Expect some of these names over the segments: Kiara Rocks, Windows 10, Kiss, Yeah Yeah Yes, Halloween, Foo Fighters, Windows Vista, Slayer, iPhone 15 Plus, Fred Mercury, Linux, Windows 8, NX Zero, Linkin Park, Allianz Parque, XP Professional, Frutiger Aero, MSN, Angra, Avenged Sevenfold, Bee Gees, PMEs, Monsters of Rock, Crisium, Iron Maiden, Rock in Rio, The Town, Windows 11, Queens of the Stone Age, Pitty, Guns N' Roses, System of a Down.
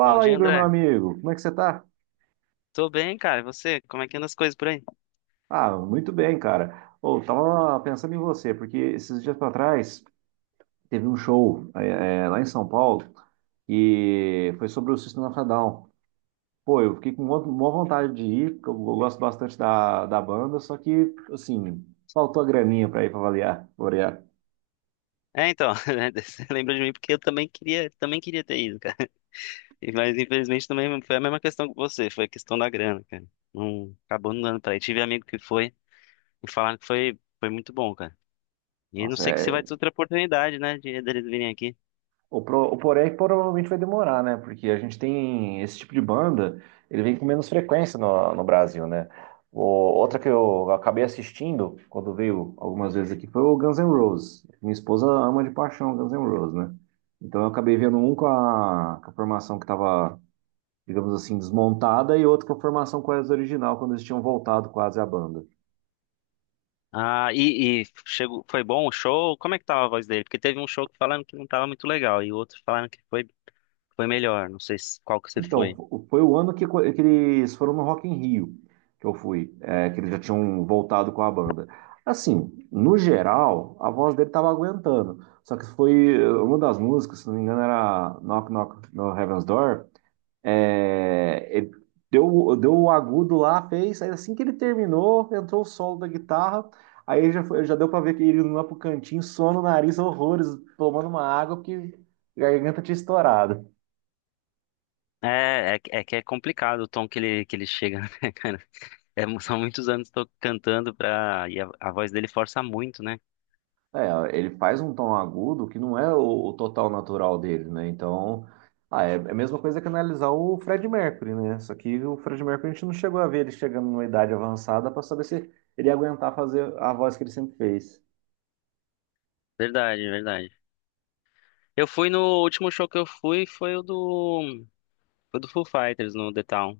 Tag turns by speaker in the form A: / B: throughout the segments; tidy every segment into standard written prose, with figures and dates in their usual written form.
A: Bom dia,
B: Igor, meu
A: André.
B: amigo, como é que você tá?
A: Tô bem, cara. E você? Como é que anda as coisas por aí?
B: Ah, muito bem, cara. Ô, tava pensando em você, porque esses dias pra trás teve um show lá em São Paulo e foi sobre o System of a Down. Pô, eu fiquei com uma vontade de ir, porque eu gosto bastante da banda, só que, assim, faltou a graninha pra ir pra avaliar, variar.
A: Né, você lembra de mim porque eu também queria, ter ido, cara. Mas infelizmente também foi a mesma questão que você, foi a questão da grana, cara. Não, acabou não dando pra ir. Tive amigo que foi e falaram que foi muito bom, cara. E não
B: Nossa,
A: sei que se vai
B: é.
A: ter outra oportunidade, né, de deles virem aqui.
B: O porém é que provavelmente vai demorar, né? Porque a gente tem esse tipo de banda, ele vem com menos frequência no Brasil, né? Outra que eu acabei assistindo quando veio algumas vezes aqui foi o Guns N' Roses. Minha esposa ama de paixão Guns N' Roses, né? Então eu acabei vendo um com a formação que estava, digamos assim, desmontada, e outro com a formação quase original, quando eles tinham voltado quase à banda.
A: E chegou, foi bom o show? Como é que tava a voz dele? Porque teve um show que falaram que não tava muito legal e outro falaram que foi melhor. Não sei qual que você
B: Então,
A: foi.
B: foi o ano que, que eles foram no Rock in Rio, que eu fui, que eles já tinham voltado com a banda. Assim, no geral, a voz dele tava aguentando. Só que uma das músicas, se não me engano, era Knock Knock no Heaven's Door. É, ele deu o agudo lá, fez. Aí assim que ele terminou, entrou o solo da guitarra. Aí já, já deu pra ver que ele não ia pro cantinho, sono, nariz, horrores, tomando uma água, porque a garganta tinha estourado.
A: Que é complicado o tom que que ele chega, né, cara? É, são muitos anos que tô cantando pra. E a voz dele força muito, né?
B: É, ele faz um tom agudo que não é o total natural dele, né? Então, ah, é a mesma coisa que analisar o Fred Mercury, né? Só que o Fred Mercury a gente não chegou a ver ele chegando numa idade avançada para saber se ele ia aguentar fazer a voz que ele sempre fez.
A: Verdade, verdade. Eu fui no o último show que eu fui, foi o do. Foi do Foo Fighters no The Town.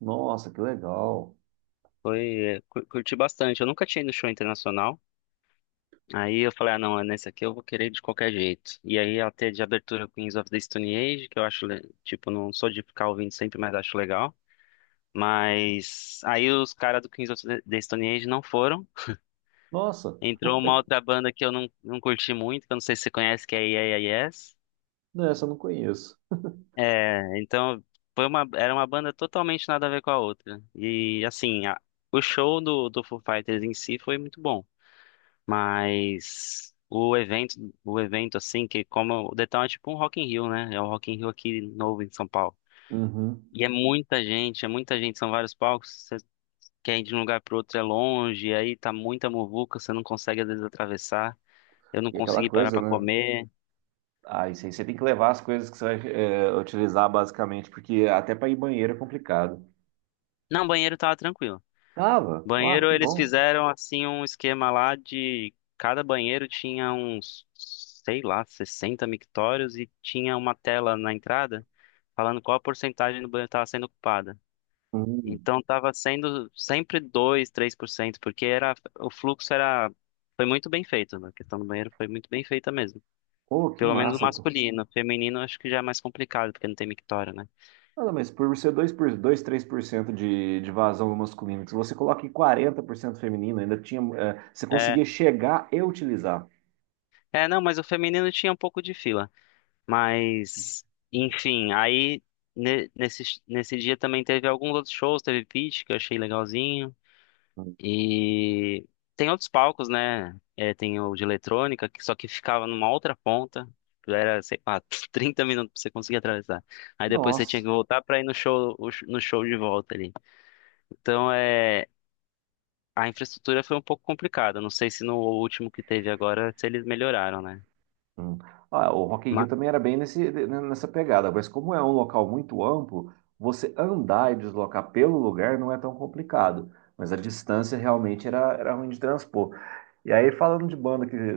B: Nossa, que legal.
A: Foi. Curti bastante. Eu nunca tinha ido no show internacional. Aí eu falei, ah, não, é nesse aqui eu vou querer de qualquer jeito. E aí até de abertura Queens of the Stone Age, que eu acho, tipo, não sou de ficar ouvindo sempre, mas acho legal. Mas aí os caras do Queens of the Stone Age não foram.
B: Nossa,
A: Entrou uma outra banda que eu não curti muito, que eu não sei se você conhece, que é Yeah Yeah Yes.
B: não, essa eu não conheço.
A: É, então foi era uma banda totalmente nada a ver com a outra. E assim, o show do Foo Fighters em si foi muito bom, mas o evento assim, que como o Detal é tipo um Rock in Rio, né? É o Rock in Rio aqui novo em São Paulo.
B: Uhum.
A: E é muita gente, são vários palcos, você quer ir de um lugar pro outro é longe, aí tá muita muvuca, você não consegue às vezes atravessar. Eu não
B: E aquela
A: consegui parar
B: coisa,
A: pra
B: né?
A: comer.
B: Ah, isso aí você tem que levar as coisas que você vai utilizar basicamente, porque até para ir banheiro é complicado.
A: Não, banheiro tava tranquilo.
B: Tava, ah,
A: Banheiro
B: que
A: eles
B: bom.
A: fizeram assim um esquema lá de cada banheiro tinha uns, sei lá, 60 mictórios e tinha uma tela na entrada falando qual a porcentagem do banheiro estava sendo ocupada.
B: Hum.
A: Então estava sendo sempre 2, 3%, porque era o fluxo era foi muito bem feito, né? A questão do banheiro foi muito bem feita mesmo.
B: Pô, que
A: Pelo menos o
B: massa.
A: masculino, o feminino acho que já é mais complicado porque não tem mictório, né?
B: Nada, mas por ser dois 3% de vazão masculino, se você coloca em 40% feminino, ainda tinha, você
A: É,
B: conseguia chegar e utilizar.
A: não, mas o feminino tinha um pouco de fila. Mas, enfim, aí nesse dia também teve alguns outros shows, teve Pitty, que eu achei legalzinho. E tem outros palcos, né? É, tem o de eletrônica, que só que ficava numa outra ponta. Era, sei lá, 30 minutos pra você conseguir atravessar. Aí depois você tinha
B: Nossa.
A: que voltar pra ir no show, no show de volta ali. Então, é, a infraestrutura foi um pouco complicada. Não sei se no último que teve agora, se eles melhoraram, né?
B: Hum. Ah, o Rock in Rio
A: Mas,
B: também era bem nessa pegada, mas como é um local muito amplo, você andar e deslocar pelo lugar não é tão complicado, mas a distância realmente era ruim de transpor. E aí, falando de banda,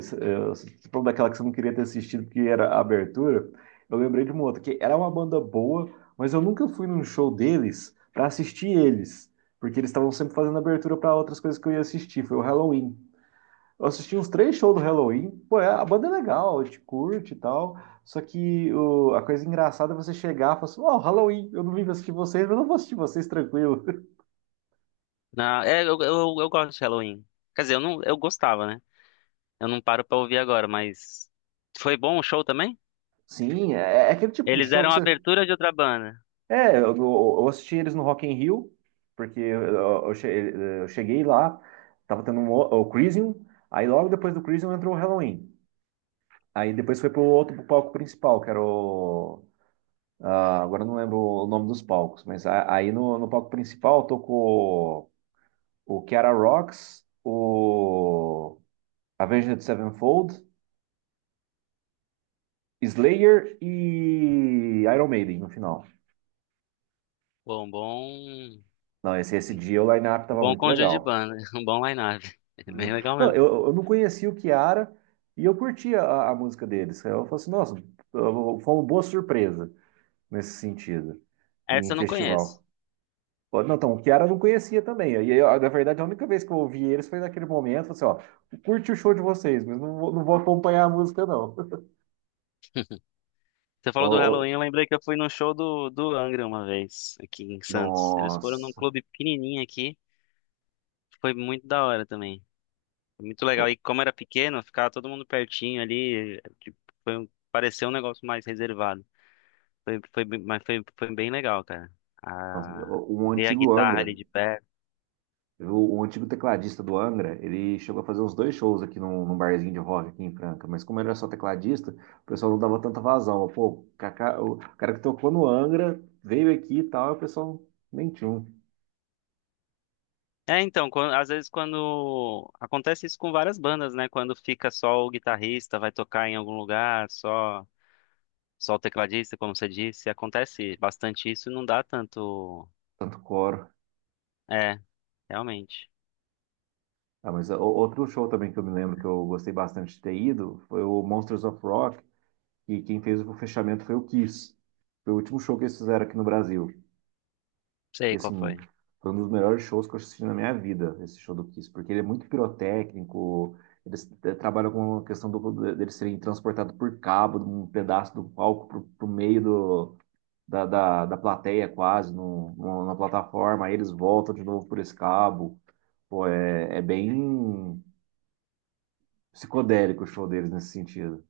B: você falou daquela que você não queria ter assistido, porque era a abertura. Eu lembrei de uma outra, que era uma banda boa, mas eu nunca fui num show deles para assistir eles, porque eles estavam sempre fazendo abertura para outras coisas que eu ia assistir, foi o Halloween. Eu assisti uns três shows do Halloween. Pô, a banda é legal, a gente curte e tal. Só que a coisa engraçada é você chegar e falar assim: Ó, Halloween, eu não vim pra assistir vocês, mas eu não vou assistir vocês tranquilo.
A: na, é, eu gosto de Halloween. Quer dizer, eu gostava, né? Eu não paro pra ouvir agora, mas. Foi bom o show também?
B: Sim, é aquele tipo de
A: Eles
B: show
A: deram
B: que
A: a
B: você.
A: abertura de outra banda.
B: É, eu assisti eles no Rock in Rio, porque eu che- eu cheguei lá, tava tendo o Crisium, aí logo depois do Crisium entrou o Halloween. Aí depois foi pro palco principal, que era o. Ah, agora eu não lembro o nome dos palcos, mas aí no palco principal tocou o Kiara Rocks, o Avenged Sevenfold, Slayer e Iron Maiden no final.
A: Bom, bom.
B: Não, esse dia o line-up tava
A: Bom
B: muito
A: conjunto de
B: legal.
A: banda. Um bom line-up.
B: Uhum.
A: Bem legal
B: Não,
A: mesmo.
B: eu não conhecia o Kiara, e eu curtia a música deles. Eu falei assim, nossa, foi uma boa surpresa nesse sentido, em
A: Essa eu não conheço.
B: festival. Não, então, o Kiara eu não conhecia também. E aí, ó, na verdade, a única vez que eu ouvi eles foi naquele momento. Eu falei assim, ó, curte o show de vocês, mas não vou acompanhar a música, não.
A: Você
B: Ó,
A: falou do Halloween,
B: ó,
A: eu lembrei que eu fui no show do Angra uma vez, aqui em Santos. Eles foram num
B: nossa.
A: clube pequenininho aqui. Foi muito da hora também. Foi muito
B: O-
A: legal. E como era pequeno, ficava todo mundo pertinho ali. Tipo, pareceu um negócio mais reservado. Mas foi, foi bem legal, cara.
B: Nossa,
A: Ah,
B: um
A: ver a
B: antigo
A: guitarra
B: Angra,
A: ali de perto.
B: o antigo tecladista do Angra, ele chegou a fazer uns dois shows aqui num barzinho de rock aqui em Franca, mas como ele era só tecladista, o pessoal não dava tanta vazão. Pô, o cara que tocou no Angra veio aqui e tal, e o pessoal nem tinha um
A: Às vezes quando. Acontece isso com várias bandas, né? Quando fica só o guitarrista, vai tocar em algum lugar, só o tecladista, como você disse. Acontece bastante isso e não dá tanto.
B: tanto coro.
A: É, realmente.
B: Ah, mas outro show também que eu me lembro que eu gostei bastante de ter ido foi o Monsters of Rock, e quem fez o fechamento foi o Kiss. Foi o último show que eles fizeram aqui no Brasil. E
A: Sei qual
B: assim,
A: foi.
B: foi um dos melhores shows que eu assisti na minha vida, esse show do Kiss, porque ele é muito pirotécnico. Eles trabalham com a questão deles serem transportados por cabo, de um pedaço do palco pro meio da plateia quase, na plataforma, aí eles voltam de novo por esse cabo. Pô, é bem psicodélico o show deles nesse sentido.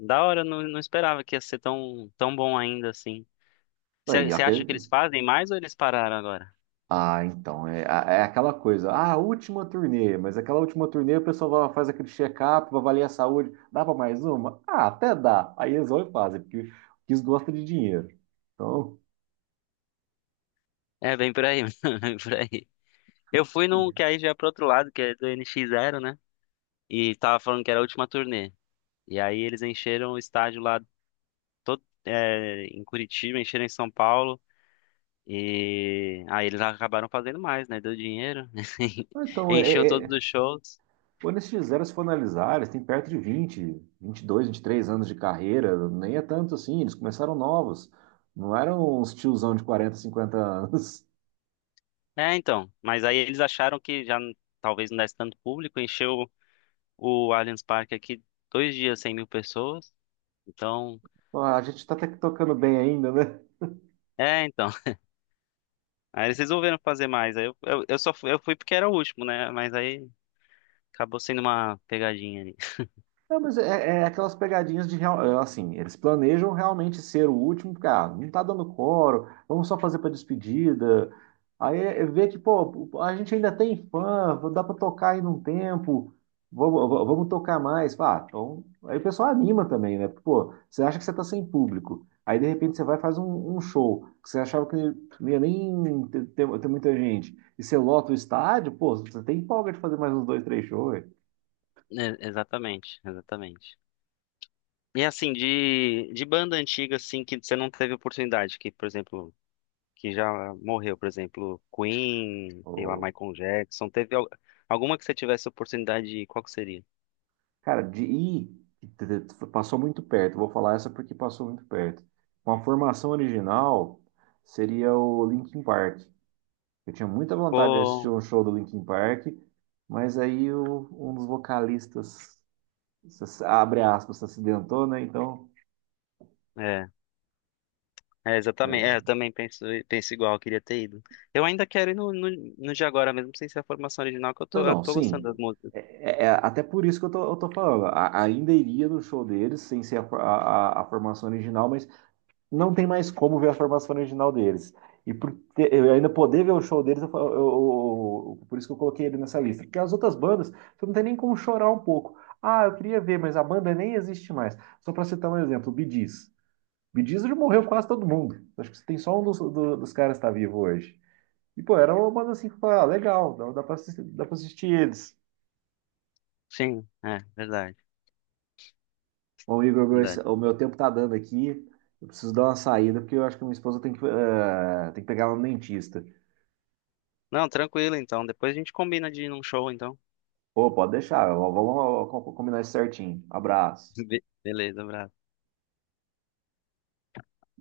A: Da hora, não, não esperava que ia ser tão bom ainda assim.
B: Aí,
A: Você acha que
B: aquele,
A: eles fazem mais ou eles pararam agora?
B: ah, então, é aquela coisa. Ah, última turnê, mas aquela última turnê o pessoal faz aquele check-up, vai avaliar a saúde. Dá para mais uma? Ah, até dá. Aí eles vão e fazem, porque eles gostam de dinheiro. Então,
A: É, bem por aí, bem por aí. Eu fui num que aí já é pro outro lado, que é do NX Zero, né? E tava falando que era a última turnê. E aí eles encheram o estádio lá todo, é, em Curitiba, encheram em São Paulo. E aí eles acabaram fazendo mais, né? Deu dinheiro.
B: ah, então
A: Encheu
B: é,
A: todos
B: é,
A: os shows.
B: quando eles fizeram, se for analisar, eles têm perto de 20, 22, 23 anos de carreira, nem é tanto assim, eles começaram novos. Não eram uns tiozão de 40, 50 anos.
A: É, então. Mas aí eles acharam que talvez não desse tanto público. Encheu o Allianz Parque aqui dois dias, 100 mil pessoas. Então.
B: Ah, a gente tá até que tocando bem ainda, né?
A: É, então. Aí eles resolveram fazer mais. Eu só fui, eu fui porque era o último, né? Mas aí. Acabou sendo uma pegadinha ali.
B: É, mas é aquelas pegadinhas de assim, eles planejam realmente ser o último, porque ah, não tá dando coro, vamos só fazer para despedida. Aí é ver que, pô, a gente ainda tem fã, dá para tocar ainda um tempo, vamos tocar mais. Ah, então, aí o pessoal anima também, né? Pô, você acha que você tá sem público. Aí de repente você vai e faz um show que você achava que não ia nem ter muita gente. E você lota o estádio, pô, você tem folga de fazer mais uns dois, três shows.
A: É, exatamente, exatamente. E assim, de banda antiga, assim, que você não teve oportunidade, que, por exemplo, que já morreu, por exemplo, Queen, sei lá, Michael Jackson, teve alguma que você tivesse oportunidade de ir, qual que seria?
B: Cara, de ir, passou muito perto. Vou falar essa porque passou muito perto. Uma formação original seria o Linkin Park. Eu tinha muita vontade de assistir
A: Pô,
B: um show do Linkin Park, mas aí um dos vocalistas, abre aspas, se acidentou, né? Então.
A: é, exatamente, é,
B: É,
A: eu também penso, penso igual, eu queria ter ido. Eu ainda quero ir no de agora, mesmo sem ser a formação original, que
B: não,
A: eu
B: não,
A: tô gostando
B: sim.
A: das músicas.
B: É, é até por isso que eu tô falando. Ainda iria no show deles, sem ser a, a formação original, mas não tem mais como ver a formação original deles. E por eu ainda poder ver o show deles, eu, fa- eu- por isso que eu coloquei ele nessa lista. Porque as outras bandas, você não tem nem como chorar um pouco. Ah, eu queria ver, mas a banda nem existe mais. Só para citar um exemplo, o Bee Gees. Bee Gees já morreu quase todo mundo. Acho que tem só um dos caras que está vivo hoje. E, pô, era uma banda assim que falava, ah, legal, dá para assistir, dá pra assistir eles.
A: Sim, é, verdade,
B: Bom, Igor,
A: verdade.
B: o meu tempo tá dando aqui. Eu preciso dar uma saída, porque eu acho que minha esposa tem que pegar ela no dentista.
A: Não, tranquilo, então, depois a gente combina de ir num show, então.
B: Pô, pode deixar. Vamos combinar isso certinho. Abraço.
A: Beleza, abraço.